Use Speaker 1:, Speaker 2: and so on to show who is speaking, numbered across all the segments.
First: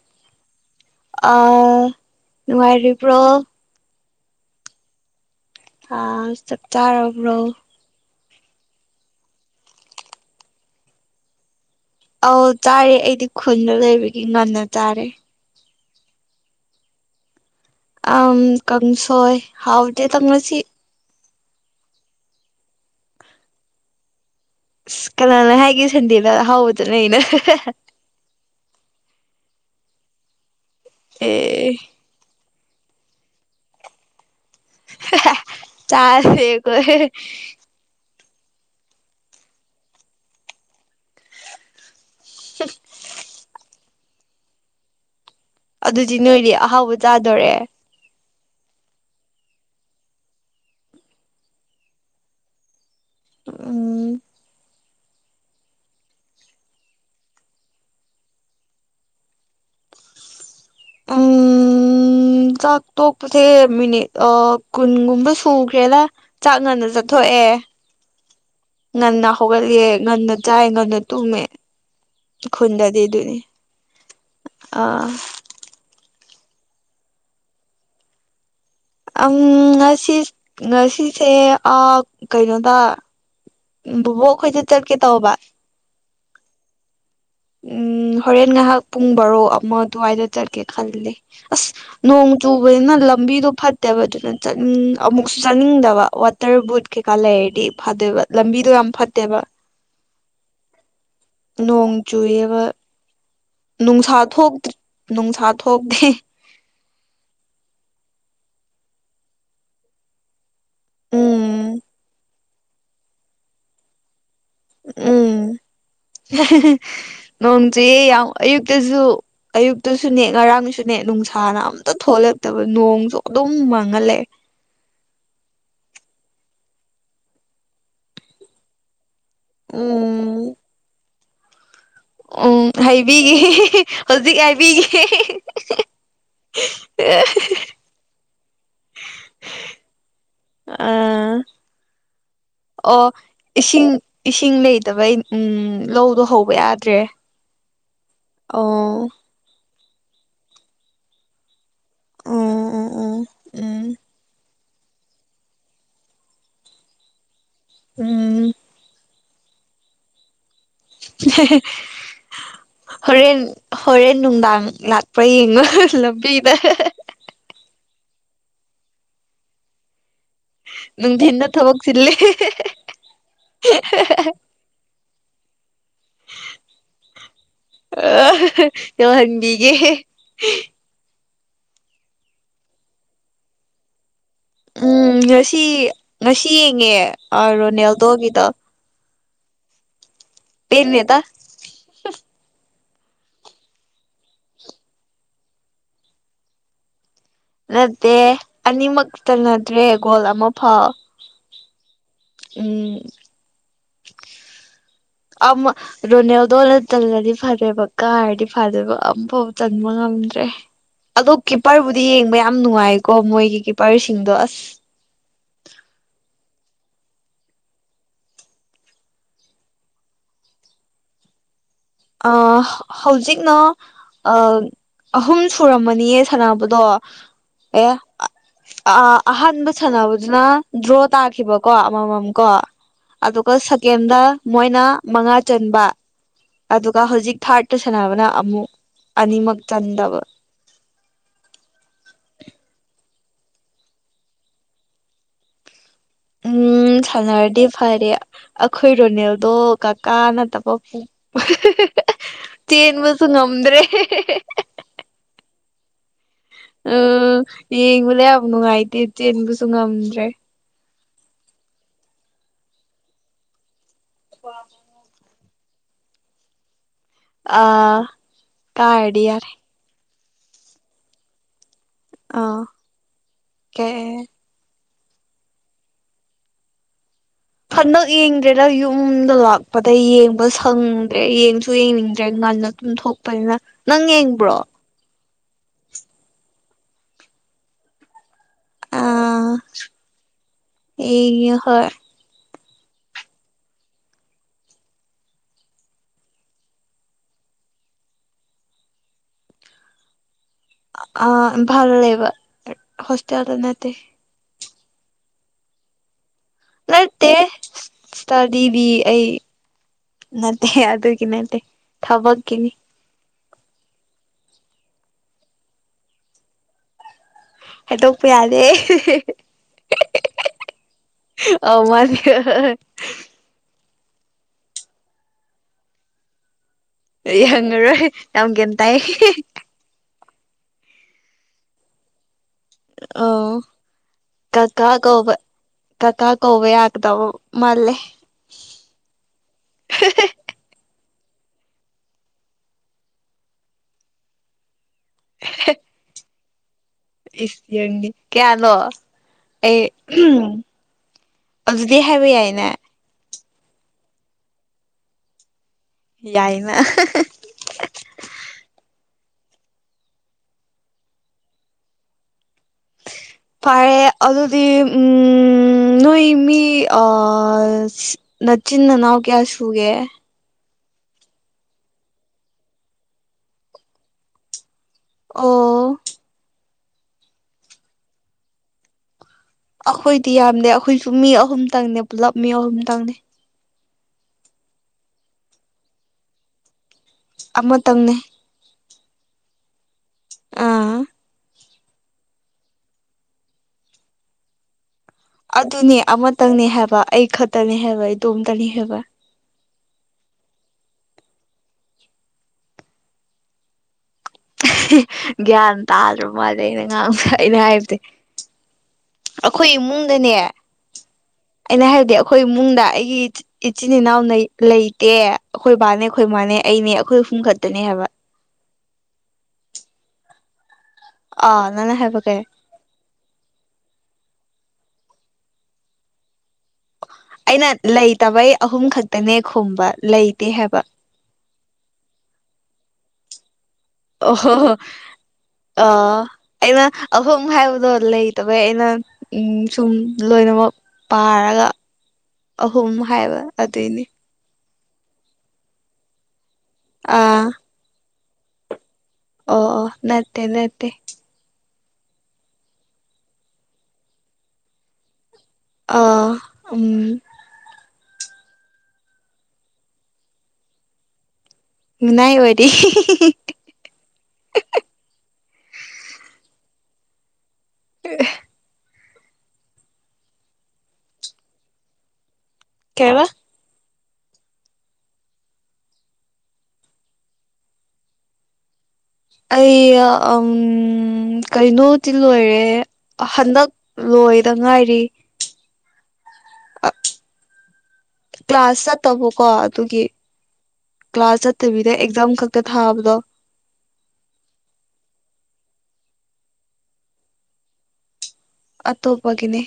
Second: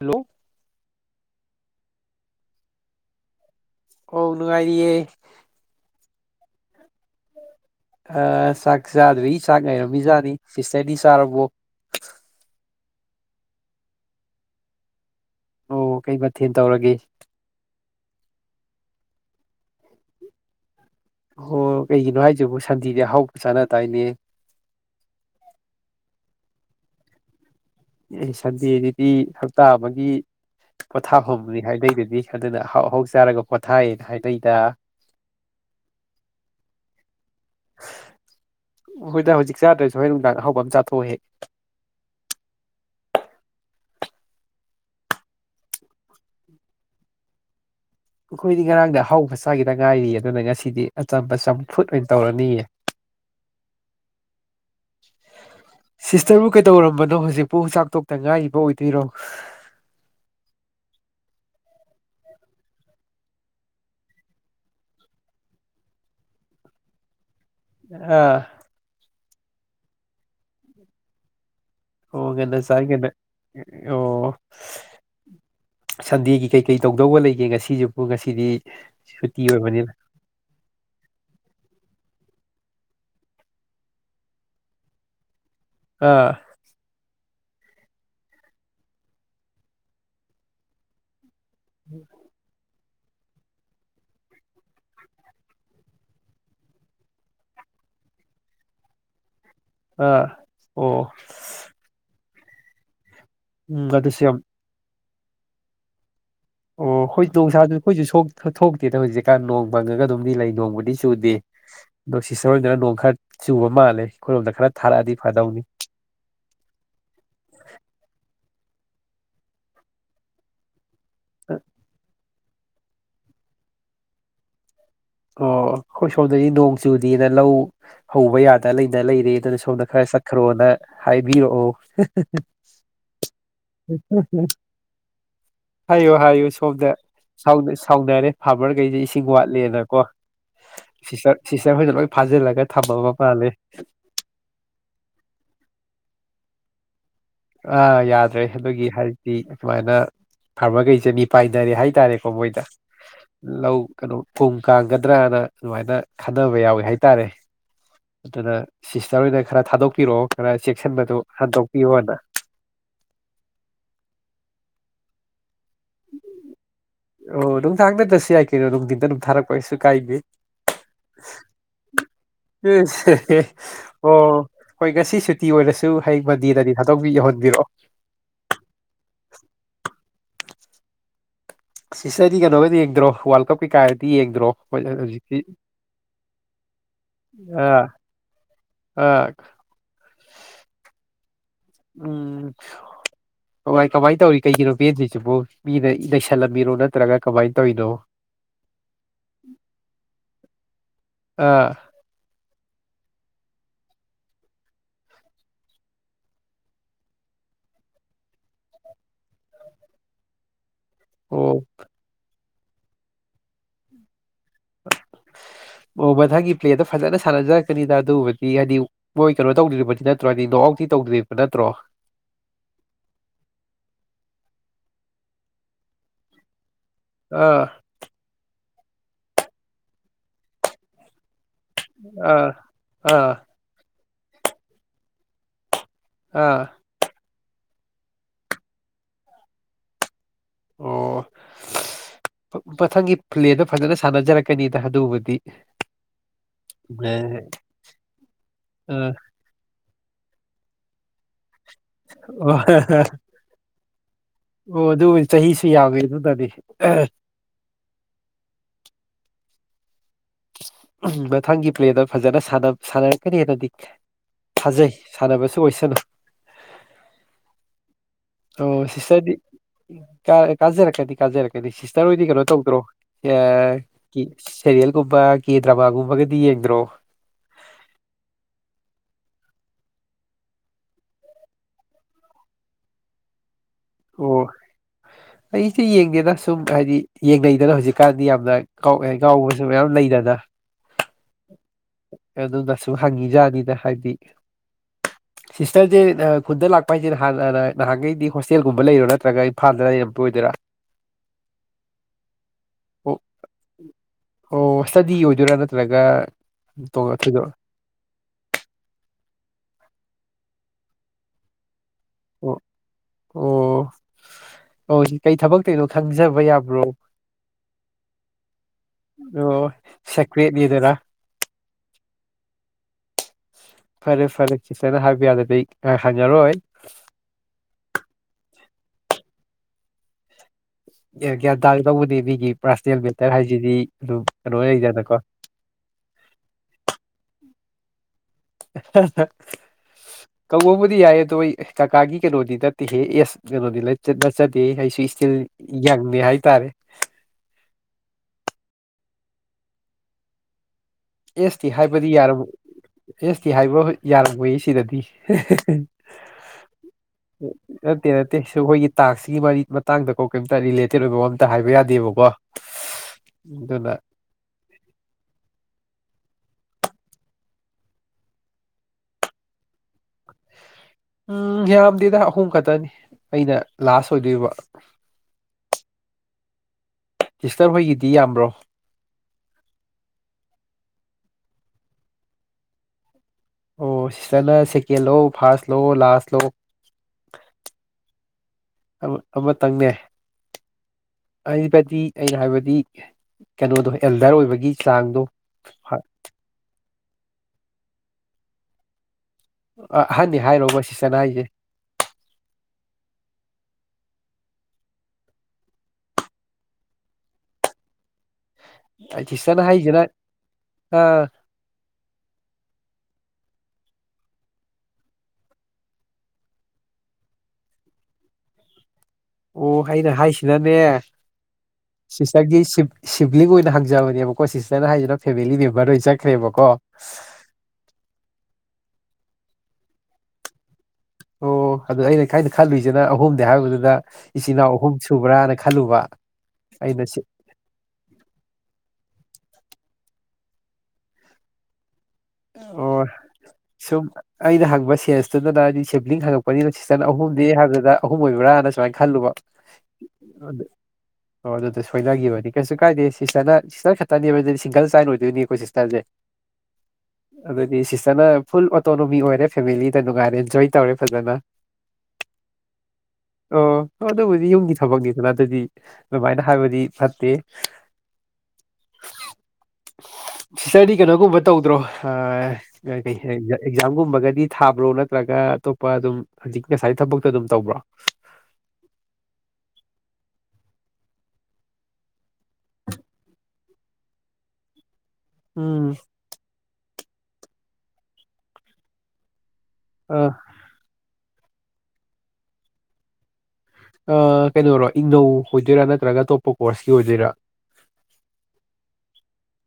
Speaker 1: hello
Speaker 2: ꯑꯥ ꯅꯨꯡꯉꯥꯏꯔꯤꯕ꯭ꯔꯣ
Speaker 1: ꯑꯧ ꯅꯨꯡꯉꯥꯏꯔꯤꯌꯦ
Speaker 2: ꯑꯥ ꯆꯥꯛ ꯆꯥꯔꯕ꯭ꯔꯣ
Speaker 1: ꯆꯥꯛ ꯆꯥꯗꯔꯤ ꯆꯥꯛ ꯉꯩꯔꯝꯃꯤ ꯖꯥꯅꯤ ꯁꯤꯁꯇꯔꯗꯤ ꯆꯥꯔꯕꯣ
Speaker 2: ꯑꯧ ꯆꯥꯔꯦ ꯑꯩꯗꯤ ꯈꯨꯟꯗ ꯂꯩꯕꯒꯤ ꯉꯟꯅ ꯆꯥꯔꯦ
Speaker 1: ꯑꯣ ꯀꯩ ꯃꯊꯦꯜ ꯇꯧꯔꯒꯦ
Speaker 2: ꯑ ꯀꯪꯁꯣꯏ ꯍꯥꯎꯇꯦꯗ ꯉꯁꯤ
Speaker 1: ꯍꯣ ꯀꯩꯒꯤꯅꯣ ꯍꯥꯏꯖꯤꯕꯣ ꯁꯟꯗꯦꯗꯤ ꯍꯥꯎ ꯆꯥꯅ ꯗꯥꯏꯅꯦ
Speaker 2: ꯑꯁ ꯀꯅꯥꯅ ꯍꯥꯏꯒꯦ ꯁꯟꯗꯦꯗ ꯍꯥꯎꯕ ꯆꯠꯅꯩꯅ
Speaker 1: ꯑꯦ ꯁꯟꯗꯦꯖꯤꯗꯤ ꯍꯞꯇꯥ ꯑꯃꯒꯤ ꯄꯣꯊꯥꯐꯝꯅꯤ
Speaker 2: ꯑꯦ
Speaker 1: ꯍꯥꯏꯅꯩꯗꯨꯗꯤ ꯑꯗꯨꯅ ꯑꯍꯥꯎ ꯑꯍꯥꯎ ꯆꯥꯔꯒ ꯄꯣꯊꯥꯏ ꯍꯥꯏꯅꯩꯗ
Speaker 2: ꯆꯥꯗꯦ ꯑꯦꯈꯣꯏ
Speaker 1: ꯍꯣꯏꯗ ꯍꯧꯖꯤꯛ ꯆꯥꯗ꯭ꯔꯁꯨ ꯍꯣꯔꯦꯟ ꯅꯨꯡꯗꯥꯡ ꯑꯍꯧꯕ ꯑꯝ ꯆꯥꯊꯣꯛꯑꯣꯍꯦꯛ
Speaker 2: [unintelligible] ꯑꯗꯨꯗꯤ ꯅꯣꯏꯗꯤ ꯑꯍꯥꯎꯕ ꯆꯥꯗꯣꯔꯦ
Speaker 1: ꯑꯈꯣꯏꯗꯤ ꯉꯔꯥꯡꯗ ꯑꯥꯎꯕ ꯆꯥꯒꯤꯗ ꯉꯥꯏꯔꯤ ꯑꯗꯨꯅ ꯉꯁꯤꯗꯤ ꯑꯆꯝꯕ ꯆꯝꯐꯨꯠ ꯑꯣꯏꯟ ꯇꯧꯔꯅꯤꯌꯦ
Speaker 2: ꯎꯝ
Speaker 1: ꯁꯤꯁꯇꯔꯕꯨ ꯀꯩꯗꯧꯔꯝꯕꯅꯣ ꯍꯧꯖꯤꯛꯄꯨ ꯆꯥꯛꯇꯣꯛꯇ ꯉꯥꯏꯔꯤꯕ ꯑꯣꯏꯗꯨꯏꯔꯣ
Speaker 2: ꯎꯝ ꯎꯝ ꯆꯥꯛ ꯇꯣꯛꯄꯁꯦ ꯃꯤꯅꯤꯠ ꯑ ꯀꯨꯟꯒꯨꯝꯕ ꯁꯨꯈ꯭ꯔꯦꯂ ꯆꯥꯛ ꯉꯟꯅ ꯆꯠꯊꯣꯛꯑꯦ
Speaker 1: ꯑ
Speaker 2: ꯉꯟꯅ ꯍꯧꯒꯠꯂꯤꯌꯦ ꯉꯟꯅ ꯆꯥꯏ ꯉꯟꯅ ꯇꯨꯝꯃꯦ
Speaker 1: ꯑꯣ ꯉꯟꯅ ꯆꯥꯏ
Speaker 2: ꯈꯨꯟꯗꯗꯤ
Speaker 1: ꯉꯟꯅ
Speaker 2: ꯑꯗꯨꯅꯤ
Speaker 1: ꯑꯣ
Speaker 2: ꯑꯥ
Speaker 1: ꯁꯟꯗꯦꯒꯤ ꯀꯩꯀꯩ ꯇꯧꯗꯧꯕ ꯂꯩꯒꯦ ꯉꯁꯤꯖꯤꯕꯨ ꯉꯁꯤꯗꯤ
Speaker 2: ꯑꯪ
Speaker 1: ꯁꯨꯇꯤ ꯑꯣꯏꯕꯅꯤꯅ
Speaker 2: ꯉꯁꯤ ꯉꯁꯤꯁꯦ ꯑ ꯀꯩꯅꯣꯗ ꯎꯝ ꯚꯨꯕꯣꯛ ꯈꯣꯏꯗ ꯆꯠꯀꯦ ꯇꯧꯕ
Speaker 1: ꯑꯥ
Speaker 2: ꯎꯝ ꯍꯣꯔꯦꯟ ꯉꯥꯍꯥꯛ ꯄꯨꯡ ꯕꯥꯔꯣ ꯑꯃ ꯑꯗꯨꯋꯥꯏꯗ ꯆꯠꯀꯦ ꯈꯜꯂꯦ ꯑꯁ ꯅꯣꯡ ꯆꯨꯕꯅꯤꯅ ꯂꯝꯕꯤꯗꯣ ꯐꯠꯇꯦꯕ ꯑꯗꯨꯅ ꯆꯠ ꯑꯃꯨꯛꯁ ꯆꯠꯅꯤꯡꯗꯕ ꯋꯥꯇꯔ ꯕꯨꯠ ꯀꯩꯀꯥ ꯂꯩꯔꯗꯤ ꯐꯗꯣꯏꯕ ꯂꯝꯕꯤꯗꯣ ꯌꯥꯝ ꯐꯠꯇꯦꯕ
Speaker 1: ꯑꯥ ꯑꯣ
Speaker 2: ꯅꯣꯡ ꯆꯨꯌꯦꯕ
Speaker 1: ꯎꯝ
Speaker 2: ꯅꯨꯡꯁꯥ
Speaker 1: ꯑꯗꯨꯁꯨ ꯌꯥꯝ
Speaker 2: ꯊꯣꯛꯇ꯭ꯔꯤ ꯅꯨꯡꯁꯥ ꯊꯣꯛꯇꯦ
Speaker 1: ꯑꯣ ꯍꯣꯏ ꯅꯣꯡꯁꯥꯗꯨ ꯈꯣꯏꯖꯨ ꯁꯣꯛ ꯊꯣꯛꯇꯦꯗ ꯍꯧꯖꯤꯛꯀꯥꯟ ꯅꯣꯡ ꯃꯪꯉꯒ ꯑꯗꯨꯝꯗꯤ ꯂꯩ ꯅꯣꯡꯕꯨꯗꯤ ꯆꯨꯗꯦ
Speaker 2: ꯎꯝ
Speaker 1: ꯅꯣꯡꯁꯤ ꯁꯣꯔꯅ ꯅꯣꯡ ꯈꯔ ꯆꯨꯕ ꯃꯥꯜꯂꯦ ꯈꯣꯏꯔꯣꯝꯗ ꯈꯔ ꯊꯥꯔꯛꯑꯗꯤ
Speaker 2: ꯎꯝ
Speaker 1: ꯐꯗꯧꯅꯤ
Speaker 2: ꯅꯣꯡ ꯆꯨꯌꯦ ꯌꯥꯝ ꯑꯌꯨꯛꯇꯁꯨ ꯑꯌꯨꯛꯇꯁꯨꯅꯦ ꯉꯔꯥꯡꯁꯨ ꯅꯦ ꯅꯨꯡꯁꯥꯅ ꯑꯝꯇ ꯊꯣꯛꯂꯛꯇꯕ ꯅꯣꯡꯁꯨ ꯑꯗꯨꯝ ꯃꯥꯡꯉꯂꯩ
Speaker 1: ꯑꯣ ꯈꯣꯏ ꯁꯣꯝꯗꯗꯤ ꯅꯣꯡ ꯆꯨꯗꯦꯅ ꯂꯧ ꯍꯧꯕ ꯌꯥꯗ ꯂꯩꯅ ꯂꯩꯔꯦ ꯑꯗꯨꯅꯁꯨ ꯁꯣꯝꯗ ꯈꯔ
Speaker 2: ꯎꯝ
Speaker 1: ꯆꯛꯈ꯭ꯔꯣꯅ ꯍꯥꯏꯕꯤꯔꯛꯑꯣ
Speaker 2: ꯎꯝ ꯍꯥꯏꯕꯤꯒꯦ ꯍꯧꯖꯤꯛ ꯍꯥꯏꯕꯤꯒꯦ
Speaker 1: ꯍꯥꯏꯌꯣ ꯍꯥꯏꯌꯣ ꯁꯣꯝꯗ ꯁꯥꯎꯅꯔꯦ ꯐꯥꯝꯃꯔꯒꯩꯖꯦ ꯏꯁꯤꯡ ꯋꯥꯠꯂꯦꯅ ꯀꯣ ꯁꯤꯁꯇꯔ
Speaker 2: ꯑꯥ
Speaker 1: ꯁꯤꯁꯇꯔꯍꯣꯏꯅ ꯂꯣꯏ ꯐꯥꯖꯤꯜꯂꯒ
Speaker 2: ꯑꯣ
Speaker 1: ꯊꯝꯃꯕ ꯃꯥꯜꯂꯦ
Speaker 2: ꯏꯁꯤꯡ ꯏꯁꯤꯡ ꯂꯩꯗꯕꯩ ꯎꯝ ꯂꯧꯗꯣ ꯍꯧꯕ ꯌꯥꯗ꯭ꯔꯦ
Speaker 1: ꯑꯥ ꯌꯥꯗ꯭ꯔꯦ ꯑꯗꯨꯒꯤ
Speaker 2: ꯑꯣ
Speaker 1: ꯍꯥꯏꯗꯤ ꯁꯨꯃꯥꯏꯅ ꯐꯥꯔꯃꯔꯒꯩꯁꯦ ꯃꯤ ꯄꯥꯏꯅꯔꯦ ꯍꯥꯏ ꯇꯥꯏꯔꯦꯀꯣ
Speaker 2: ꯎꯝ
Speaker 1: ꯃꯣꯏꯗ
Speaker 2: ꯎꯝ ꯎꯝ
Speaker 1: ꯂꯧ
Speaker 2: ꯎꯝ
Speaker 1: ꯀꯅꯣ ꯐꯨꯡ ꯀꯥꯡꯒꯗ꯭ꯔꯅ ꯑꯗꯨꯃꯥꯏꯅ ꯈꯟꯅꯕ ꯌꯥꯎꯋꯦ ꯍꯥꯏꯇꯥꯔꯦ
Speaker 2: ꯎꯝ
Speaker 1: ꯑꯗꯨꯅ ꯁꯤꯁꯇꯔ ꯑꯣꯏꯅ ꯈꯔ ꯊꯥꯗꯣꯛꯄꯤꯔꯣ ꯈꯔ ꯆꯦꯛꯁꯟꯕꯗꯨ ꯍꯟꯗꯣꯛꯄꯤꯌꯣꯅ
Speaker 2: ꯍꯣꯔꯦꯟ ꯍꯣꯔꯦꯟ ꯅꯨꯡꯗꯥꯡ ꯂꯥꯛꯄ꯭ꯔꯥ ꯌꯦꯡꯉꯣ ꯂꯝꯕꯤꯗ
Speaker 1: ꯑꯣ ꯅꯨꯡꯗꯥꯡ ꯅꯠꯇ꯭ꯔꯁꯨ ꯌꯥꯏ ꯀꯩꯅꯣ ꯅꯨꯡꯊꯤꯟꯗ ꯑꯗꯨꯝ ꯊꯥꯔꯛꯄ ꯀꯩꯁꯨ ꯀꯥꯏꯗꯦ
Speaker 2: ꯅꯨꯡꯊꯤꯜꯗ ꯊꯕꯛ ꯆꯤꯜꯂꯦ
Speaker 1: ꯏꯁ ꯑꯣ ꯍꯣꯏ ꯉꯁꯤ ꯁꯨꯇꯤ ꯑꯣꯏꯔꯁꯨ ꯍꯌꯦꯡ ꯃꯟꯗꯦꯗꯗꯤ ꯊꯥꯗꯣꯛ ꯌꯧꯍꯟꯕꯤꯔꯛꯑꯣ
Speaker 2: ꯑ ꯌꯧꯍꯟꯕꯤꯒꯦ
Speaker 1: ꯁꯤꯁꯇꯔꯗꯤ ꯀꯩꯅꯣꯒꯗꯤ ꯌꯦꯡꯗ꯭ꯔꯣ ꯋꯥꯔꯜ ꯀꯞ ꯀꯩ ꯀꯥꯗꯤ ꯌꯦꯡꯗ꯭ꯔꯣ
Speaker 2: ꯎꯝ
Speaker 1: ꯍꯧꯖꯤꯛꯇꯤ
Speaker 2: ꯉꯁꯤ ꯉꯁꯤ ꯌꯦꯡꯉꯦ ꯑ ꯔꯣꯅꯦꯜꯗꯣꯒꯤꯗꯣ
Speaker 1: ꯑ
Speaker 2: ꯄꯦꯟꯗꯦꯗ
Speaker 1: ꯎꯝ ꯑꯣ ꯀꯃꯥꯏ ꯀꯃꯥꯏꯅ ꯇꯧꯔꯤ ꯀꯩꯒꯤꯅꯣ ꯄꯦꯟꯗ꯭ꯔꯤꯁꯤꯕꯨ ꯃꯤꯅ ꯅꯩꯁꯜꯂꯝꯃꯤꯔꯣ ꯅꯠꯇ꯭ꯔꯒ ꯀꯃꯥꯏꯅ ꯇꯧꯔꯤꯅꯣ
Speaker 2: ꯅꯠꯇꯦ ꯑꯅꯤꯃꯛ ꯆꯟꯅꯗ꯭ꯔꯦ ꯒꯣꯜ ꯑꯃ ꯐꯥꯎ
Speaker 1: ꯑꯥ
Speaker 2: ꯎꯝ ꯑꯃ ꯔꯣꯅꯦꯜꯗꯣꯅ ꯆꯜꯂꯗꯤ ꯐꯗꯣꯏꯕ ꯀꯥꯔꯗꯤ ꯐꯗꯣꯏꯕ ꯑꯝꯐꯥꯎ ꯆꯟꯕ ꯉꯝꯗ꯭ꯔꯦ ꯑꯗꯣ
Speaker 1: ꯑꯣ
Speaker 2: ꯀꯤꯞꯄꯔꯕꯨꯗꯤ ꯌꯦꯡꯕ ꯌꯥꯝ ꯅꯨꯡꯉꯥꯏꯀꯣ ꯃꯣꯏꯒꯤ ꯀꯤꯞꯄꯔꯁꯤꯡꯗꯣ ꯑꯁ
Speaker 1: ꯑꯣ ꯃꯊꯪꯒꯤ ꯄ꯭ꯂꯦꯗꯣ ꯐꯖꯅ ꯁꯥꯟꯅꯖꯔꯛꯀꯅꯤꯗ ꯑꯗꯨꯕꯨꯗꯤ ꯍꯥꯏꯗꯤ ꯃꯣꯏ ꯀꯩꯅꯣ ꯇꯧꯗ꯭ꯔꯤꯕꯗꯤ ꯅꯠꯇ꯭ꯔꯣ ꯍꯥꯏꯗꯤ ꯅꯣꯛ ꯑꯥꯎꯠꯇꯤ ꯇꯧꯗ꯭ꯔꯤꯕ ꯅꯠꯇ꯭ꯔꯣ
Speaker 2: ꯑ ꯍꯧꯖꯤꯛꯅ ꯑ ꯑꯍꯨꯝ ꯁꯨꯔꯝꯃꯅꯤꯌꯦ ꯁꯥꯟꯅꯕꯗꯣ
Speaker 1: ꯑꯥ
Speaker 2: ꯑꯦ ꯑ ꯍꯥꯟꯕ ꯁꯥꯟꯅꯕꯗꯨꯅ ꯗ꯭ꯔꯣ ꯇꯥꯈꯤꯕ ꯀꯣ ꯑꯃꯃꯝ
Speaker 1: ꯑꯥ
Speaker 2: ꯀꯣ
Speaker 1: ꯑꯥ
Speaker 2: ꯑꯗꯨꯒ ꯁꯀꯦꯟꯗ ꯃꯣꯏꯅ ꯃꯉꯥ ꯆꯟꯕ
Speaker 1: ꯑꯥ
Speaker 2: ꯑꯗꯨꯒ ꯍꯧꯖꯤꯛ ꯊꯥꯔꯠꯇ ꯁꯥꯟꯅꯕꯅ ꯑꯃꯨꯛ ꯑꯅꯤꯃꯛ ꯆꯟꯗꯕ
Speaker 1: ꯑꯣ
Speaker 2: [inaudible]
Speaker 1: ꯃꯊꯪꯒꯤ ꯄ꯭ꯂꯦꯗ ꯐꯖꯅ ꯁꯥꯟꯅꯖꯔꯛꯀꯅꯤꯗ ꯑꯗꯨꯕꯨꯗꯤ
Speaker 2: ꯎꯝ
Speaker 1: ꯑꯥ
Speaker 2: ꯁꯥꯟꯅꯔꯗꯤ ꯐꯔꯦ ꯑꯩꯈꯣꯏ
Speaker 1: ꯑꯣ
Speaker 2: ꯔꯣꯅꯦꯜ ꯗꯣ ꯀꯥꯀꯥ ꯅꯠꯇꯕ ꯄꯨ ꯆꯦꯟꯕꯁꯨ ꯉꯝꯗ꯭ꯔꯦ
Speaker 1: ꯑꯣ ꯑꯗꯨꯕꯨꯗꯤ ꯆꯍꯤꯁꯨ ꯌꯥꯝꯃꯦ ꯑꯗꯨꯅꯅꯤ
Speaker 2: ꯎꯝ ꯌꯦꯡꯕꯗ ꯌꯥꯝ ꯅꯨꯡꯉꯥꯏꯇꯦ ꯆꯦꯟꯕꯁꯨ ꯉꯝꯗ꯭ꯔꯦ
Speaker 1: ꯃꯊꯪꯒꯤ ꯄ꯭ꯂꯦꯗ ꯐꯖꯅ ꯁꯥꯟꯅ ꯁꯥꯟꯅꯔꯛꯀꯅꯤꯅꯗꯤ ꯊꯥꯖꯩ ꯁꯥꯟꯅꯕꯁꯨ ꯑꯣꯏꯁꯅꯨ
Speaker 2: ꯑꯥ
Speaker 1: ꯑꯣ
Speaker 2: ꯀꯥꯔꯗꯤ
Speaker 1: ꯁꯤꯁꯇꯔꯗꯤ
Speaker 2: ꯌꯥꯔꯦ
Speaker 1: ꯀꯥ ꯀꯥꯖꯔꯛꯀꯅꯤ ꯀꯥꯖꯔꯛꯀꯅꯤ ꯍꯥꯏꯗꯤ ꯁꯤꯁꯇꯔ ꯍꯣꯏꯗꯤ ꯀꯩꯅꯣ
Speaker 2: ꯑꯥ
Speaker 1: ꯇꯧꯗ꯭ꯔꯣ ꯑ ꯀꯤ
Speaker 2: ꯀꯩ
Speaker 1: ꯁꯦꯔꯤꯌꯦꯜꯒꯨꯝꯕ ꯀꯦ ꯗ꯭ꯔꯃꯥꯒꯨꯝꯕꯒꯗꯤ ꯌꯦꯡꯗ꯭ꯔꯣ
Speaker 2: ꯍꯟꯗꯛ ꯌꯦꯡꯗ꯭ꯔꯦꯗ ꯌꯨꯝꯗ ꯂꯥꯛꯄꯗꯒꯤ ꯌꯦꯡꯕ ꯁꯪꯗ꯭ꯔꯦ ꯌꯦꯡꯁꯨ ꯌꯦꯡꯅꯤꯡꯗ꯭ꯔꯦ ꯉꯟꯅ ꯇꯨꯝ ꯊꯣꯛꯄꯅꯤꯅ ꯅꯪ ꯌꯦꯡꯕ꯭ꯔꯣ
Speaker 1: ꯑꯩꯗꯤ ꯌꯦꯡꯗꯦꯗꯥ ꯁꯨꯝ ꯍꯥꯏꯗꯤ ꯌꯦꯡꯅꯩꯗꯅ ꯍꯧꯖꯤꯛꯀꯥꯟꯗꯤ ꯌꯥꯝꯅ [unintelligible] ꯉꯥꯎꯕꯁꯨ ꯃꯌꯥꯝ ꯂꯩꯗꯅ
Speaker 2: ꯌꯦꯡꯑꯦ ꯍꯣꯏ
Speaker 1: ꯑꯗꯨꯅ ꯁꯨꯝ ꯍꯪꯉꯤꯖꯥꯠꯅꯤꯗ ꯍꯥꯏꯗꯤ
Speaker 2: [inaudible]
Speaker 1: ꯁꯤꯁꯇꯔꯗꯤ ꯑ ꯈꯨꯟꯗ ꯂꯥꯛꯄ ꯍꯥꯏꯖꯦ ꯅꯍꯥꯟ ꯅꯍꯥꯟꯒꯩꯗꯤ ꯍꯣꯁꯇꯦꯜꯒꯨꯝꯕ ꯂꯩꯔꯣ ꯅꯠꯇ꯭ꯔꯒ ꯏꯝꯐꯥꯜꯗ ꯂꯩꯔꯝꯕ ꯑꯣꯏꯗꯣꯏꯔꯥ
Speaker 2: ꯑꯥ ꯏꯝꯐꯥꯜ ꯗ ꯂꯩꯕ
Speaker 1: ꯑꯣ
Speaker 2: ꯍꯣꯁꯇꯦꯜ ꯅꯠꯇꯦ
Speaker 1: ꯑꯣ ꯏ꯭ꯁꯇꯗꯤ ꯑꯣꯏꯗꯣꯏꯔꯥ ꯅꯠꯇ꯭ꯔꯒ ꯑꯇꯣꯞꯄ ꯊꯣꯏꯗꯣꯛ
Speaker 2: ꯏ꯭ꯁꯇꯗꯤꯗꯤ ꯑꯩ ꯅꯠꯇꯦ ꯑꯗꯨꯒꯤ ꯅꯠꯇꯦ
Speaker 1: ꯑꯣ
Speaker 2: ꯊꯕꯛꯀꯤꯅꯤ
Speaker 1: ꯑꯣ ꯑꯣ ꯀꯩ ꯊꯕꯛ ꯇꯩꯅꯣ ꯈꯪꯖꯕ ꯌꯥꯕ꯭ꯔꯣ
Speaker 2: ꯍꯥꯏꯗꯣꯛꯄ ꯌꯥꯗꯦ
Speaker 1: ꯑꯣ ꯁꯦꯀ꯭ꯔꯦꯠꯅꯤꯗꯅ
Speaker 2: ꯑꯧ ꯃꯥꯟꯅꯤ
Speaker 1: ꯐꯔꯦ ꯐꯔꯦ ꯁꯤꯁꯇꯔꯅ ꯍꯥꯏꯕ ꯌꯥꯗ꯭ꯔꯗꯤ ꯑꯩ ꯑ ꯍꯪꯉꯔꯣꯏ
Speaker 2: ꯑꯩ ꯍꯪꯉꯔꯣꯏ ꯌꯥꯝ ꯒꯌ꯭ꯥꯟ ꯇꯥꯏꯌꯦ
Speaker 1: ꯑꯦ ꯒ꯭ꯌꯥꯟ ꯇꯥꯒꯗꯧꯕꯅꯦ ꯃꯤꯒꯤ ꯄꯥꯔꯁ꯭ꯅꯦꯜ ꯃꯦꯇꯔ
Speaker 2: ꯑꯧ
Speaker 1: ꯍꯥꯏꯖꯤꯗꯤ ꯑꯗꯨꯝ ꯀꯩꯅꯣ ꯂꯩꯗꯅꯀꯣ
Speaker 2: ꯀꯥꯀꯥ ꯀꯧꯕ ꯌꯥꯒꯗꯕ ꯃꯜ ꯂꯦ
Speaker 1: [unintelligible] ꯀꯧꯕꯥꯕꯨꯗꯤ ꯌꯥꯏꯌꯦ ꯑꯗꯣ ꯑꯩ ꯀꯥꯀꯥꯒꯤ ꯀꯩꯅꯣꯗꯤ ꯅꯠꯇꯦꯍꯦ ꯑꯦꯁ ꯀꯩꯅꯣꯗꯤ ꯂꯩꯆꯠ ꯅꯠꯆꯗꯦ ꯑꯩꯁ ꯁ꯭ꯇꯤꯜ ꯌꯪꯅꯦ ꯍꯥꯏꯇꯥꯔꯦ
Speaker 2: ꯏꯁ ꯌꯪꯅꯦ ꯀꯌꯥꯅꯣ ꯑꯩ
Speaker 1: ꯑꯦꯁꯇꯤ
Speaker 2: ꯑꯗꯨꯗꯤ
Speaker 1: ꯍꯥꯏꯕꯗꯤ
Speaker 2: ꯍꯥꯏꯕ
Speaker 1: ꯌꯥꯔꯝ
Speaker 2: ꯌꯥꯏꯌꯦꯅ
Speaker 1: ꯑꯦꯁꯇꯤ ꯍꯥꯏꯕ ꯌꯥꯔꯝꯃꯣꯏꯌꯦ ꯁꯤꯗꯗꯤ
Speaker 2: ꯌꯥꯏꯅ
Speaker 1: [unintelligible] ꯅꯠꯇꯦ ꯅꯠꯇꯦ ꯁꯤ ꯑꯩꯈꯣꯏꯒꯤ ꯇꯥꯛꯁꯀꯤ ꯋꯥꯔꯤ ꯃꯇꯥꯡꯗ ꯀꯣ ꯀꯩꯝꯇ ꯔꯤꯂꯦꯇꯦꯠ ꯑꯣꯏꯕ ꯋꯥ ꯑꯝꯇ ꯍꯥꯏꯕ ꯌꯥꯗꯦꯕꯀꯣ ꯑꯗꯨꯅ
Speaker 2: ꯐꯥꯔꯦ ꯑꯗꯨꯗꯤ ꯎꯝ ꯅꯣꯏ ꯃꯤ ꯑꯥ ꯅꯆꯤꯟ ꯅꯅꯥꯎ ꯀꯌꯥ ꯁꯨꯒꯦ
Speaker 1: ꯎꯝ ꯌꯥꯝꯗꯦꯗ ꯑꯍꯨꯝ ꯈꯛꯇꯅꯤ ꯑꯩꯅ ꯂꯥꯁ ꯑꯣꯏꯗꯣꯏꯕ
Speaker 2: ꯑꯣ
Speaker 1: ꯁꯤꯁꯇꯔ ꯍꯣꯏꯒꯤꯗꯤ ꯌꯥꯝꯕ꯭ꯔꯣ
Speaker 2: ꯑꯈꯣꯏꯗꯤ ꯌꯥꯝꯗ ꯑꯈꯣꯏꯁꯨ ꯃꯤ ꯑꯍꯨꯝꯇꯪꯅꯦ ꯄꯨꯂꯞ ꯃꯤ ꯑꯍꯨꯝꯇꯪꯅꯦ
Speaker 1: ꯑꯣ ꯁꯤꯁꯇꯔꯅ ꯁꯦꯀꯦꯟ ꯂꯣ ꯐꯥ꯭ꯔꯁ ꯂꯣ ꯂꯥꯁ ꯂꯣ
Speaker 2: ꯑꯃꯇꯪꯅꯦ
Speaker 1: ꯑꯃ ꯑꯃꯇꯪꯅꯦ
Speaker 2: ꯑꯥ
Speaker 1: ꯑꯩ ꯕꯗꯤ ꯑꯩꯅ ꯍꯥꯏꯕꯗꯤ ꯀꯩꯅꯣꯗꯣ ꯑꯦꯜꯗꯔ ꯑꯣꯏꯕꯒꯤ ꯆꯥꯡꯗꯣ
Speaker 2: ꯑꯗꯨꯅꯦ
Speaker 1: ꯐ-
Speaker 2: ꯑꯃꯇꯪꯅꯦ ꯍꯥꯏꯕ ꯑꯩ ꯈꯛꯇꯅꯦ ꯍꯥꯏꯕ ꯏꯗꯣꯝꯇꯅꯤ ꯍꯥꯏꯕ
Speaker 1: ꯑ ꯑꯍꯟꯅꯤ ꯍꯥꯏꯔꯣꯕ ꯁꯤꯁꯇꯔꯅ ꯍꯥꯏꯁꯦ
Speaker 2: ꯒ꯭ꯌꯥꯟ ꯇꯥꯗ꯭ꯔ ꯃꯥꯜꯂꯦ ꯑꯩꯅ ꯉꯥꯡꯕ ꯑꯩꯅ ꯍꯥꯏꯕꯗꯤ
Speaker 1: ꯁꯤꯁꯇꯔꯅ
Speaker 2: ꯑꯈꯣꯏ
Speaker 1: ꯍꯥꯏꯁꯤꯅ
Speaker 2: ꯏꯃꯨꯡꯗꯅꯦ
Speaker 1: ꯑꯥ
Speaker 2: ꯑꯩꯅ ꯍꯥꯏꯕꯗꯤ ꯑꯈꯣꯏ ꯏꯃꯨꯡꯗ ꯑꯩꯒꯤ ꯏꯆꯤꯟ ꯏꯅꯥꯎ ꯅꯩ ꯂꯩꯇꯦ ꯑꯩꯈꯣꯏ ꯕꯥꯅꯦ ꯑꯩꯈꯣꯏ ꯃꯥꯅꯦ ꯑꯩꯅꯦ ꯑꯩꯈꯣꯏ ꯑꯨꯝ ꯈꯛꯇꯅꯦ ꯍꯥꯏꯕ
Speaker 1: ꯑꯣ ꯑꯩꯅ ꯍꯥꯏꯁꯤꯅꯅꯦ
Speaker 2: ꯑꯥ ꯅꯪꯅ ꯍꯥꯏꯕ ꯀꯩ
Speaker 1: ꯁꯤꯁꯇꯔꯒꯤ ꯁꯤꯞ ꯁꯤꯕ꯭ꯂꯤꯡ ꯑꯣꯏꯅ ꯍꯪꯖꯕꯅꯦꯕꯀꯣ ꯁꯤꯁꯇꯔꯅ ꯍꯥꯏꯖꯤꯅ ꯐꯦꯃꯤꯂꯤ ꯃꯦꯝꯕꯔ‌ ꯑꯣꯏꯟ ꯆꯠꯈ꯭ꯔꯦꯕꯀꯣ
Speaker 2: ꯑꯩꯅ ꯂꯩꯇꯕꯩ ꯑꯍꯨꯝ ꯈꯛꯇꯅꯦ ꯈꯨꯝꯕ ꯂꯩꯇꯦ ꯍꯥꯏꯕ
Speaker 1: ꯑꯣ ꯑꯗꯨ ꯑꯩꯅ ꯀꯥꯏꯅ ꯈꯜꯂꯨꯏꯖꯤꯅ ꯑꯍꯨꯝꯗꯤ ꯍꯥꯏꯕꯗꯨꯗ
Speaker 2: ꯑꯣ ꯍꯣ ꯍꯣ
Speaker 1: ꯏꯆꯤꯟꯅꯥꯎ ꯑꯍꯨꯝ ꯁꯨꯕ꯭ꯔꯥꯅ ꯈꯜꯂꯨꯕ ꯑꯩꯅ ꯁꯤ
Speaker 2: ꯑꯨꯡ ꯍꯥꯏꯕꯗꯣ ꯂꯩꯇꯕꯩ ꯑꯩꯅ ꯎ ꯁꯨꯝ ꯂꯣꯏꯅꯃꯛ ꯄꯥꯔꯒ ꯑꯍꯨꯝ
Speaker 1: ꯑꯣ
Speaker 2: ꯍꯥꯏꯕ ꯑꯗꯨꯏꯅꯤ
Speaker 1: ꯁꯨꯝ ꯑꯩꯅ ꯍꯪꯕ ꯁꯦꯟꯁꯇꯨꯗꯅ ꯍꯥꯏꯗꯤ ꯁꯦꯕ꯭ꯂꯤꯡ ꯍꯪꯉꯛꯄꯅꯤꯅ ꯁꯤꯁꯇꯔꯅ ꯑꯍꯨꯝꯅꯤ
Speaker 2: ꯑꯥ
Speaker 1: ꯍꯥꯏꯕꯗꯨꯗ ꯑꯍꯨꯝ ꯑꯣꯏꯕ꯭ꯔꯥꯅ ꯁꯨꯃꯥꯏꯟ ꯈꯜꯂꯨꯕ
Speaker 2: ꯑꯣ ꯑꯣ ꯅꯠꯇꯦ
Speaker 1: ꯑꯗꯨ
Speaker 2: ꯅꯠꯇꯦ
Speaker 1: ꯑꯣ ꯑꯗꯨꯗ ꯁꯣꯏꯅꯒꯤꯕꯅꯤ ꯀꯩꯁꯨ ꯀꯥꯏꯗꯦ ꯁꯤꯁꯇꯔꯅ ꯁꯤꯁꯇꯔ ꯈꯛꯇꯅꯦꯕ ꯑꯗꯨꯗꯤ ꯁꯤꯡꯒꯜ ꯆꯥꯏꯜ ꯑꯣꯏꯗꯣꯏꯅꯤꯀꯣ ꯁꯤꯁ
Speaker 2: ꯑꯥ ꯎꯝ
Speaker 1: ꯑꯗꯨꯗꯤ ꯁꯤꯁꯇꯔꯅ ꯐꯨꯜ ꯑꯣꯇꯣꯅꯣꯃꯤ ꯑꯣꯏꯔꯦ ꯐꯦꯃꯤꯂꯤꯗ ꯅꯨꯡꯉꯥꯏꯅ ꯑꯦꯟꯖꯣꯏ ꯇꯧꯔꯦ ꯐꯖꯅ
Speaker 2: ꯃꯤꯅꯥꯥꯏ ꯑꯣꯏꯔꯤ
Speaker 1: ꯑꯣ ꯑꯗꯨꯕꯨꯗꯤ ꯌꯨꯝꯒꯤ ꯊꯕꯛꯅꯤꯗꯅ ꯑꯗꯨꯗꯤ ꯑꯗꯨꯃꯥꯏꯅ ꯍꯥꯏꯕꯗꯤ ꯐꯠꯇꯦ
Speaker 2: [unintelligible]
Speaker 1: ꯁꯤꯁꯇꯔꯗꯤ ꯀꯩꯅꯣꯒꯨꯝꯕ ꯇꯧꯗ꯭ꯔꯣ ꯑꯥ
Speaker 2: ꯀꯩꯕ
Speaker 1: [unintelligible] ꯑꯦꯛꯖꯥꯝꯒꯨꯝꯕꯒꯗꯤ ꯊꯥꯕ꯭ꯔꯣ ꯅꯠꯇ꯭ꯔꯒ ꯑꯇꯣꯞꯄ ꯑꯗꯨꯝ ꯍꯧꯖꯤꯛ ꯉꯁꯥꯏ ꯊꯕꯛꯇꯣ ꯑꯗꯨꯝ ꯇꯧꯕ꯭ꯔꯣ
Speaker 2: ꯑꯩ ꯎꯝ ꯀꯩꯅꯣꯗꯤ ꯂꯣꯏꯔꯦ ꯍꯟꯗꯛ ꯂꯣꯏꯗ ꯉꯥꯏꯔꯤ
Speaker 1: ꯎꯝ
Speaker 2: ꯑꯥ ꯀ꯭ꯂꯥꯁ ꯆꯠꯇꯕꯀꯣ ꯑꯗꯨꯒꯤ
Speaker 1: ꯑ
Speaker 2: ꯀ꯭ꯂꯥꯁ ꯆꯠꯇꯕꯤꯗ ꯑꯦꯛꯖꯥꯝ ꯈꯛꯇ ꯊꯥꯕꯗꯣ
Speaker 1: ꯑ ꯀꯩꯅꯣꯔꯣ ꯏꯪꯅꯧ ꯑꯣꯏꯗꯣꯏꯔꯥ ꯅꯠꯇ꯭ꯔꯒ ꯑꯇꯣꯞꯄ ꯀꯣꯔꯁꯀꯤ ꯑꯣꯏꯗꯣꯏꯔꯥ
Speaker 2: ꯑꯇꯣꯞꯄꯒꯤꯅꯤ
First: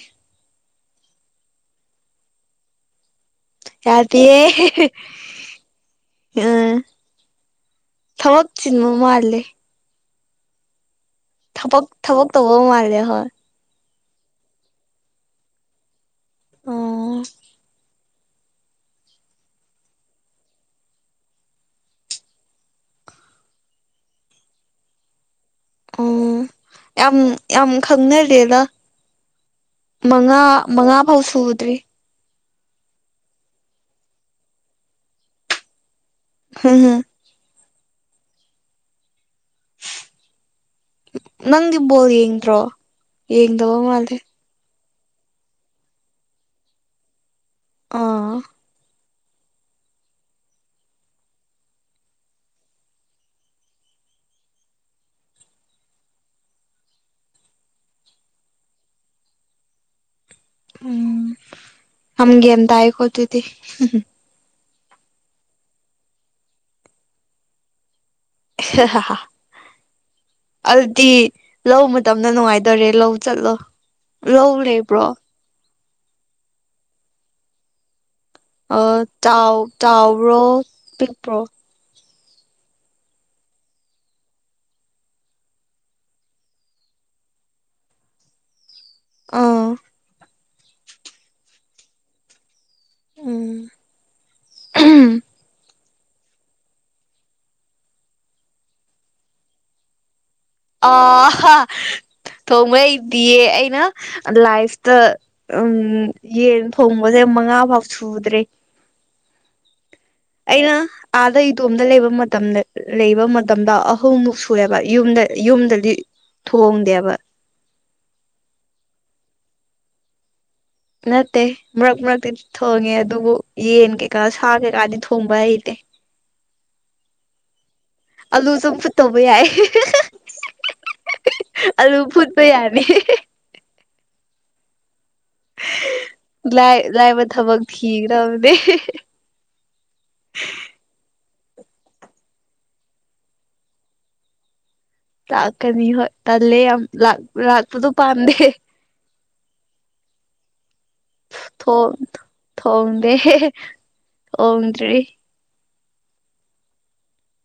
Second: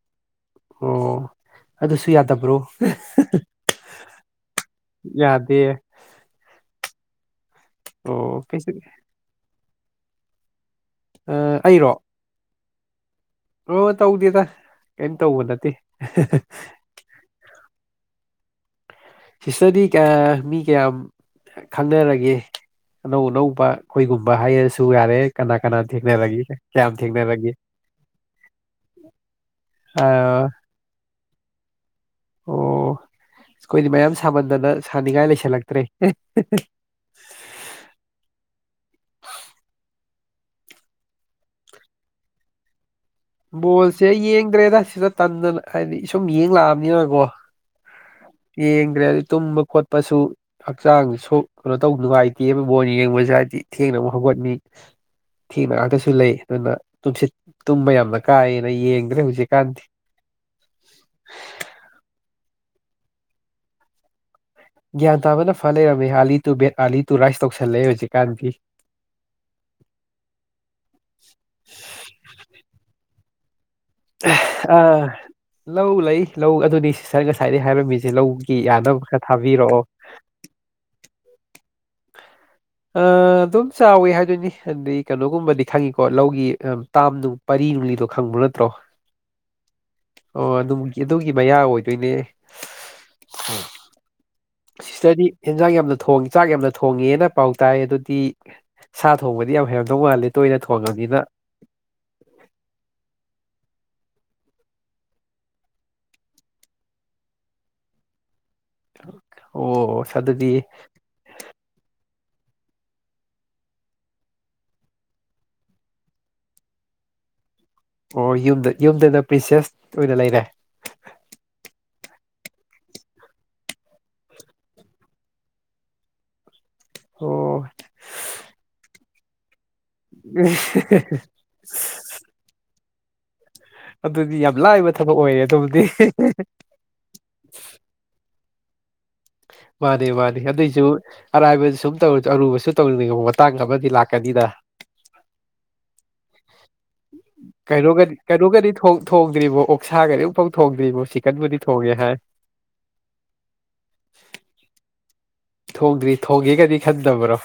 Speaker 1: ꯑꯣ ꯑꯗꯨꯁꯨ ꯌꯥꯗꯕ꯭ꯔꯣ
Speaker 2: ꯌꯥꯗꯤꯌꯦ
Speaker 1: ꯌꯥꯗꯦ
Speaker 2: [unintelligible]
Speaker 1: ꯑꯣ
Speaker 2: ꯊꯕꯛ
Speaker 1: ꯀꯩꯁꯨ
Speaker 2: ꯆꯤꯟꯕ ꯃꯥꯜꯂꯦ
Speaker 1: ꯑ
Speaker 2: ꯊꯕꯛ ꯊꯕꯛ ꯇꯧꯕ ꯃꯥꯜꯂꯦ ꯍꯣꯏ
Speaker 1: ꯕ꯭ꯔꯣ ꯇꯧꯗꯦꯗ ꯀꯩꯝ ꯇꯧꯕ ꯅꯠꯇꯦ
Speaker 2: ꯑꯣ
Speaker 1: ꯁꯤꯁꯇꯔꯗꯤ [unintelligible] ꯃꯤ ꯀꯌꯥꯝ ꯈꯪꯅꯔꯒꯦ ꯑꯅꯧ ꯑꯅꯧꯕ ꯑꯩꯈꯣꯏꯒꯨꯝꯕ ꯍꯥꯏꯔꯁꯨ ꯌꯥꯔꯦ ꯀꯅꯥ ꯀꯅꯥ
Speaker 2: ꯎꯝ
Speaker 1: ꯊꯦꯡꯅꯔꯒꯦ ꯀꯌꯥꯝ
Speaker 2: ꯌꯥꯝ
Speaker 1: ꯊꯦꯡꯅꯔꯒꯦ
Speaker 2: ꯌꯥꯝ ꯈꯪꯅꯔꯦꯗ
Speaker 1: ꯑ
Speaker 2: ꯃꯉꯥ ꯃꯉꯥꯐꯧ ꯁꯨꯗ꯭ꯔꯤ
Speaker 1: ꯑꯣ ꯑꯩꯈꯣꯏꯗꯤ ꯃꯌꯥꯝ ꯁꯥꯃꯟꯗꯅ ꯁꯥꯅꯤꯡꯉꯥꯏ ꯂꯩꯁꯟꯂꯛꯇ꯭ꯔꯦ
Speaker 2: [unintelligible] ꯅꯪꯗꯤ ꯕꯣꯜ ꯌꯦꯡꯗ꯭ꯔꯣ ꯌꯦꯡꯗꯕ
Speaker 1: ꯕꯣꯜꯁꯦ
Speaker 2: ꯃꯥꯜꯂꯦ
Speaker 1: ꯌꯦꯡꯗ꯭ꯔꯦꯗ ꯁꯤꯗ ꯇꯟꯗꯅ ꯍꯥꯏꯗꯤ ꯁꯨꯝ ꯌꯦꯡ ꯂꯥꯛꯑꯕꯅꯤꯅꯀꯣ
Speaker 2: ꯑꯥ
Speaker 1: ꯌꯦꯡꯗ꯭ꯔꯦ ꯑꯗꯩ ꯇꯨꯝꯕ ꯈꯣꯠꯄꯁꯨ ꯍꯛꯆꯥꯡꯖꯨ ꯁꯣꯛ ꯀꯩꯅꯣ ꯇꯧ ꯅꯨꯡꯉꯥꯏꯇꯦꯕ ꯕꯣꯟ ꯌꯦꯡꯕꯖꯦ ꯍꯥꯏꯗꯤ ꯊꯦꯡꯅ ꯑꯃꯨꯛ ꯍꯧꯒꯠꯅꯤ ꯊꯦꯡꯅ ꯉꯥꯛꯇꯁꯨ ꯂꯩ ꯑꯗꯨꯅ ꯇꯨꯝꯁꯤꯠ ꯇꯨꯝꯕ ꯌꯥꯝꯅ ꯀꯥꯏꯌꯦꯅ ꯌꯦꯡꯗ꯭ꯔꯦ ꯍꯧꯖꯤꯛꯀꯥꯟꯗꯤ
Speaker 2: ꯎꯝ ꯌꯥꯝ ꯒ꯭ꯌꯥꯟ ꯇꯥꯏꯀꯣ ꯑꯗꯨꯗꯤ
Speaker 1: ꯒ꯭ꯌꯥꯟ ꯇꯥꯕꯅ ꯐ ꯂꯩꯔꯝꯃꯦ early to bed early to rise ꯇꯧꯁꯜꯂꯦ ꯑꯩ ꯍꯧꯖꯤꯛꯀꯥꯟꯗꯤ
Speaker 2: [unintelligible] ꯑꯗꯨꯗꯤ ꯂꯧ ꯃꯇꯝꯗ ꯅꯨꯡꯉꯥꯏꯗꯣꯔꯦ ꯂꯧ ꯆꯠꯂꯣ ꯂꯧ
Speaker 1: ꯑꯥ
Speaker 2: ꯂꯩꯕ꯭ꯔꯣ
Speaker 1: ꯂꯧ ꯂꯩ ꯂꯧ ꯑꯗꯨꯅꯤ ꯁꯤꯁꯇꯔ ꯉꯁꯥꯏꯗꯩ ꯍꯥꯏꯔꯝꯃꯤꯖꯦ ꯂꯧ
Speaker 2: ꯑꯣ ꯆꯥꯎ ꯆꯥꯎꯕ꯭ꯔꯣ ꯄꯤꯛꯄ꯭ꯔꯣ
Speaker 1: ꯑ ꯑꯗꯨꯝ ꯆꯥꯎꯋꯤ ꯍꯥꯏꯗꯣꯏꯅꯤ ꯑꯗꯩ ꯀꯩꯅꯣꯒꯨꯝꯕꯗꯤ ꯈꯪꯉꯤꯀꯣ ꯂꯧꯒꯤ ꯇꯥꯝ ꯅꯨꯡ ꯄꯔꯤ ꯅꯨꯡꯂꯤꯗꯣ ꯈꯪꯕ ꯅꯠꯇ꯭ꯔꯣ
Speaker 2: ꯑꯥ
Speaker 1: ꯑꯣ ꯑꯗꯨꯃꯨꯛ ꯑꯗꯨꯒꯤ ꯃꯌꯥ ꯑꯣꯏꯗꯣꯏꯅꯦ
Speaker 2: ꯎꯝ
Speaker 1: ꯁꯤꯁꯇꯔꯗꯤ ꯌꯦꯟꯖꯥꯡ ꯌꯥꯝꯅ ꯊꯣꯡ ꯆꯥꯛ ꯌꯥꯝꯅ ꯊꯣꯡꯉꯦꯅ ꯄꯥꯎ ꯇꯥꯏ ꯑꯗꯨꯗꯤ ꯁꯥ ꯊꯣꯡꯕꯗꯤ ꯌꯥꯝ ꯍꯩꯔꯝꯗꯧ ꯃꯥꯂꯦ
Speaker 2: ꯑ ꯊꯣꯡꯕꯥ ꯍꯩꯗꯤꯌꯦ ꯑꯩꯅ ꯂꯥꯏ꯭ꯐꯇ ꯎꯝ ꯌꯦꯟ ꯊꯣꯡꯕꯁꯦ ꯃꯉꯥ ꯐꯥꯎ ꯁꯨꯗ꯭ꯔꯦ
Speaker 1: ꯑꯣ ꯑꯗꯨꯗꯤ
Speaker 2: ꯑꯩꯅ ꯑꯥꯗ ꯏꯇꯣꯝꯗ ꯂꯩꯕ ꯃꯇꯝꯗ ꯂꯩꯕ ꯃꯇꯝꯗ ꯑꯍꯨꯝꯃꯨꯛ ꯁꯨꯑꯦꯕ ꯌꯨꯝꯗ ꯌꯨꯝꯗꯗꯤ ꯊꯣꯡꯗꯦꯕ
Speaker 1: ꯑꯣ ꯌꯨꯝꯗ ꯌꯨꯝꯗꯅ ꯄ꯭ꯔꯤꯟꯁꯦꯁ ꯑꯣꯏꯅ ꯂꯩꯔꯦ
Speaker 2: ꯅꯠꯇꯦ ꯃꯔꯛ ꯃꯔꯛ ꯊꯣꯡꯉꯦ ꯑꯗꯨꯕꯨ ꯌꯦꯟ ꯀꯩꯀꯥ ꯁꯥ ꯀꯩꯀꯥꯗꯤ ꯊꯣꯡꯕ ꯍꯩꯇꯦ
Speaker 1: ꯑꯣ
Speaker 2: ꯑꯂꯨ ꯆꯝꯐꯨꯠꯇꯧꯕ ꯌꯥꯏ
Speaker 1: ꯎ [unintelligible]
Speaker 2: ꯑꯥꯂꯨ ꯐꯨꯠꯄ ꯌꯥꯅꯤ
Speaker 1: ꯑꯗꯨꯗꯤ ꯌꯥꯝ ꯂꯥꯏꯕ ꯊꯕꯛ ꯑꯣꯏꯔꯦ ꯑꯗꯨꯕꯨ
Speaker 2: ꯂꯥꯏ ꯂꯥꯏꯕ ꯊꯕꯛ ꯊꯤꯒꯗꯕꯅꯦ
Speaker 1: ꯃꯥꯅꯦ ꯃꯥꯅꯦ ꯑꯗꯨꯁꯨ ꯑꯔꯥꯏꯕꯗꯨ ꯁꯨꯝ ꯇꯧ ꯑꯔꯨꯕꯁꯨ ꯇꯧꯅꯤꯡꯉꯕ ꯃꯇꯥꯡ ꯑꯃꯗꯤ ꯂꯥꯛꯀꯅꯤꯗ
Speaker 2: ꯂꯥꯛꯀꯅꯤ ꯍꫭꯏ ꯇꯜꯂꯦ ꯌꯥꯝ ꯂꯥ
Speaker 1: ꯀꯩꯅꯒꯗꯤ ꯀꯩꯅꯣꯒꯗꯤ ꯊꯣꯡꯗ꯭ꯔꯤꯕꯣ ꯑꯣꯛꯁꯥꯒꯗꯤ ꯑꯃꯨꯐꯥꯎ ꯊꯣꯡꯗ꯭ꯔꯤꯕꯣ ꯁꯤ
Speaker 2: ꯊꯣꯡ ꯊꯣꯡꯗꯦ ꯊꯣꯡꯗ꯭ꯔꯤ
Speaker 1: ꯊꯣꯡꯗ꯭ꯔꯤ ꯊꯣꯡꯒꯦꯒꯗꯤ ꯈꯟꯠꯇꯕ꯭ꯔꯣ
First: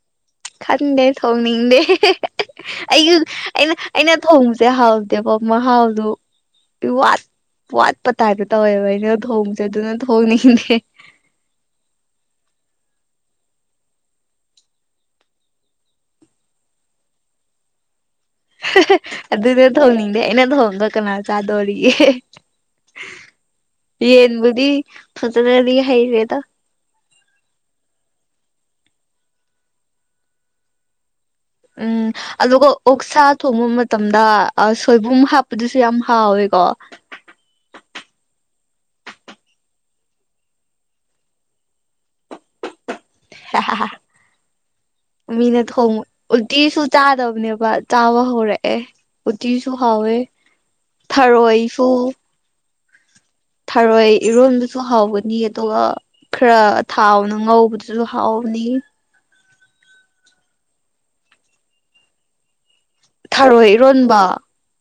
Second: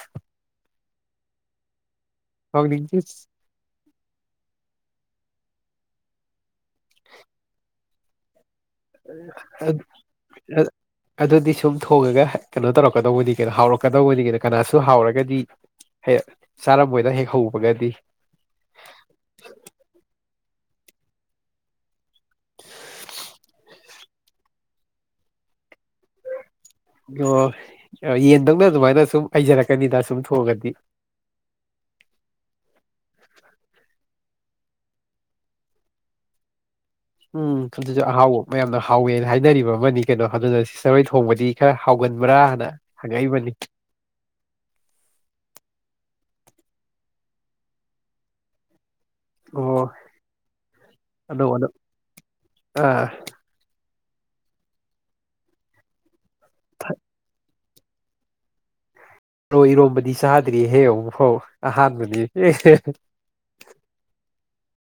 Speaker 2: ꯈꯟꯗꯦ ꯊꯣꯡꯅꯤꯡꯗꯦ
Speaker 1: ꯊꯣꯡꯅꯤꯡꯗꯦ
Speaker 2: ꯑꯩꯁꯨ ꯑꯩꯅ ꯑꯩꯅ ꯊꯣꯡꯕꯁꯦ ꯍꯥꯎꯗꯦꯕ ꯃꯍꯥꯎꯗꯨ ꯋꯥꯠ ꯋꯥꯠꯄ ꯇꯥꯏꯕ ꯇꯧꯋꯦꯕ ꯑꯩꯅ ꯊꯣꯡꯕꯁꯦ
Speaker 1: ꯑ
Speaker 2: ꯑꯗꯨꯅ
Speaker 1: ꯑ
Speaker 2: ꯊꯣꯡꯅꯤꯡꯉꯗꯦ
Speaker 1: ꯑꯗꯨꯗꯤ ꯁꯨꯝ ꯊꯣꯡꯉꯒ ꯀꯩꯅꯣ ꯇꯧꯔꯛꯀꯗꯧꯕꯅꯤ ꯀꯩꯅꯣ ꯍꯥꯎꯔꯛꯀꯗꯧꯕꯅꯤ ꯀꯩꯅꯣ ꯀꯅꯥꯁꯨ ꯍꯥꯎꯔꯒꯗꯤ ꯍꯦꯛ ꯆꯥꯔꯝꯕꯣꯏꯗ ꯍꯦꯛ ꯍꯧꯕꯒꯗꯤ
Speaker 2: ꯑꯗꯨꯗ ꯊꯣꯡꯅꯤꯡꯗꯦ ꯑꯩꯅ ꯊꯣꯡꯒ ꯀꯅꯥ ꯆꯥꯗꯣꯔꯤꯒꯦ
Speaker 1: [inaudible]
Speaker 2: ꯌꯦꯟꯕꯨꯗꯤ ꯐꯖꯅꯗꯤ ꯍꯩꯔꯦꯗ
Speaker 1: ꯑꯣ ꯌꯦꯟꯗꯧꯅ ꯑꯗꯨꯃꯥꯏꯅ ꯁꯨꯝ ꯍꯩꯖꯔꯛꯀꯅꯤꯗ ꯁꯨꯝ ꯊꯣꯡꯑꯒꯗꯤ
Speaker 2: ꯎꯝ ꯑꯗꯨꯒ ꯑꯣꯛꯁꯥ ꯊꯣꯡꯕ ꯃꯇꯝꯗ ꯁꯣꯏꯕꯨꯝ ꯍꯥꯞꯄꯗꯨꯁꯨ ꯌꯥꯝ ꯍꯥꯎꯋꯦꯀꯣ
Speaker 1: ꯎꯝ ꯑꯗꯨꯁꯨ ꯑꯍꯥꯎꯕ ꯃꯌꯥꯝꯅ ꯍꯥꯎꯋꯦꯅ ꯍꯥꯏꯅꯔꯤꯕ ꯑꯃꯅꯤ ꯀꯩꯅꯣ ꯑꯗꯨꯅ ꯁꯤꯁꯇꯔ ꯍꯣꯏ ꯊꯣꯡꯕꯗꯤ ꯈꯔ ꯍꯥꯎꯒꯟꯕ꯭ꯔꯥ ꯍꯥꯏꯅ
Speaker 2: [inaudible] [unintelligible] ꯃꯤꯅ ꯊꯣꯡꯕ ꯎꯇꯤꯁꯨ ꯆꯥꯗꯕꯅꯦꯕ ꯆꯥꯕ ꯍꯧꯔꯛꯑꯦ ꯎꯇꯤꯁꯨ
Speaker 1: ꯑꯣ
Speaker 2: ꯍꯥꯎꯋꯦ
Speaker 1: ꯑꯅꯧ ꯑꯅꯧ
Speaker 2: ꯊꯔꯣꯏꯁꯨ
Speaker 1: ꯑꯥ
Speaker 2: ꯊꯔꯣꯏ ꯏꯔꯣꯟꯕꯁꯨ ꯍꯥꯎꯕꯅꯤ ꯑꯗꯨꯒ ꯈꯔ ꯊꯥꯎꯅ ꯉꯧꯕꯗꯨ ꯁꯨ ꯍꯥꯎꯕꯅꯤ
Speaker 1: ꯊꯔꯣꯏ ꯏꯔꯣꯝꯕꯗꯤ ꯆꯥꯗ꯭ꯔꯤꯍꯦ ꯑꯃꯨꯛꯐꯥꯎ ꯑꯍꯥꯟꯕꯅꯤ
Speaker 2: ꯊꯔꯣꯏ ꯏꯔꯣꯟꯕ